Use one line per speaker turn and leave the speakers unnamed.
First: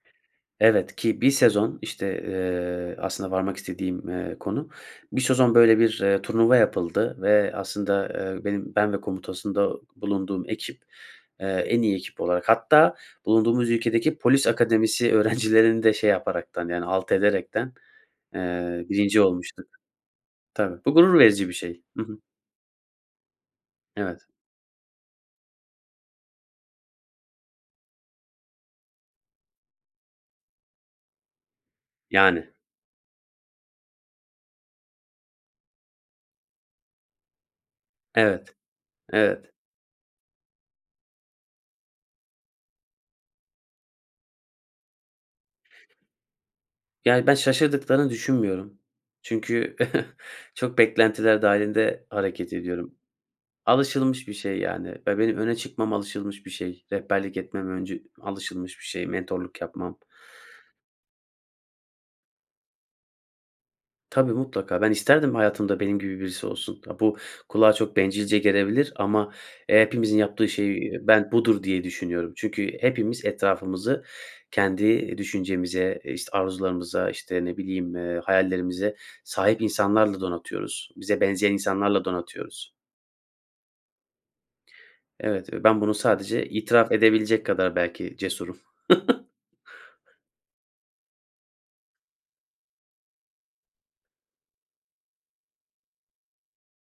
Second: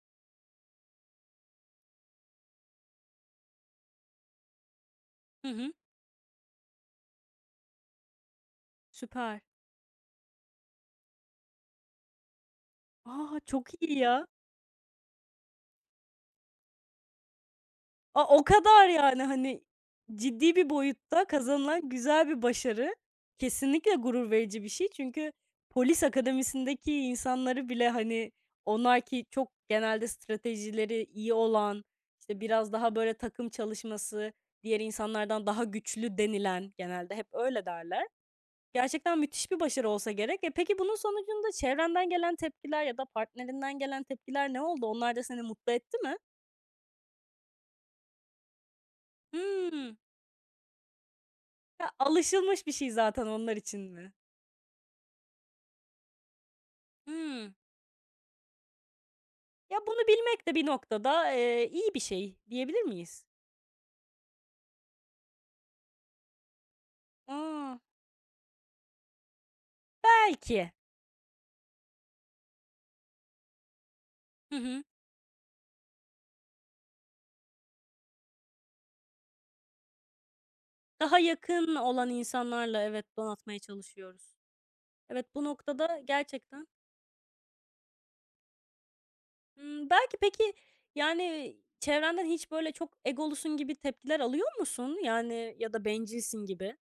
Evet. Ki bir sezon, işte, eee, aslında varmak istediğim, eee, konu. Bir
Hı
sezon
hı.
böyle bir, eee, turnuva yapıldı ve aslında, eee, benim ben ve
Süper.
komutasında bulunduğum ekip, eee, en iyi ekip olarak hatta
A!
bulunduğumuz
Çok iyi
ülkedeki
ya!
polis akademisi öğrencilerini de şey yaparak, yani alt ederek,
A, o
eee,
kadar
1.
yani! Hani,
olmuştuk.
ciddi bir
Tabii, bu gurur
boyutta
verici bir şey.
kazanılan
Hı hı.
güzel bir başarı. Kesinlikle
Evet.
gurur verici bir şey. Çünkü polis akademisindeki insanları bile, hani, onlar ki çok genelde stratejileri iyi olan, işte,
Yani.
biraz daha böyle takım çalışması, diğer insanlardan daha güçlü denilen genelde hep öyle derler.
Evet.
Gerçekten müthiş
Evet.
bir başarı olsa gerek. E, peki, bunun sonucunda çevrenden gelen tepkiler ya da partnerinden gelen tepkiler ne oldu? Onlar da seni mutlu etti mi?
Yani, ben şaşırdıklarını düşünmüyorum. Çünkü
Hıı.
çok beklentiler
Ya,
dâhilinde hareket
alışılmış bir şey
ediyorum.
zaten onlar için mi?
Alışılmış bir şey yani ve benim öne çıkmam alışılmış bir şey. Rehberlik
Hıı.
etmem öncü alışılmış bir şey, mentorluk
Ya,
yapmam.
bunu bilmek de bir noktada, eee, iyi bir şey, diyebilir miyiz?
Tabii, mutlaka. Ben isterdim hayatımda benim gibi birisi olsun. A, bu kulağa
A!
çok bencilce gelebilir ama, eee, hepimizin yaptığı
Belki.
şey ben budur, diye düşünüyorum. Çünkü hepimiz etrafımızı
Hı hı.
kendi düşüncemize, işte, arzularımıza, işte, ne bileyim, eee, hayallerimize sahip insanlarla donatıyoruz.
Daha
Bize benzeyen
yakın
insanlarla
olan
donatıyoruz.
insanlarla, evet, donatmaya çalışıyoruz. Evet, bu
Evet ve ben bunu
noktada
sadece
gerçekten
itiraf edebilecek kadar belki cesurum.
Imm, belki peki, yani i çevrenden hiç böyle "Çok egolusun." gibi tepkiler alıyor musun? Yani ya da "Bencilsin." gibi.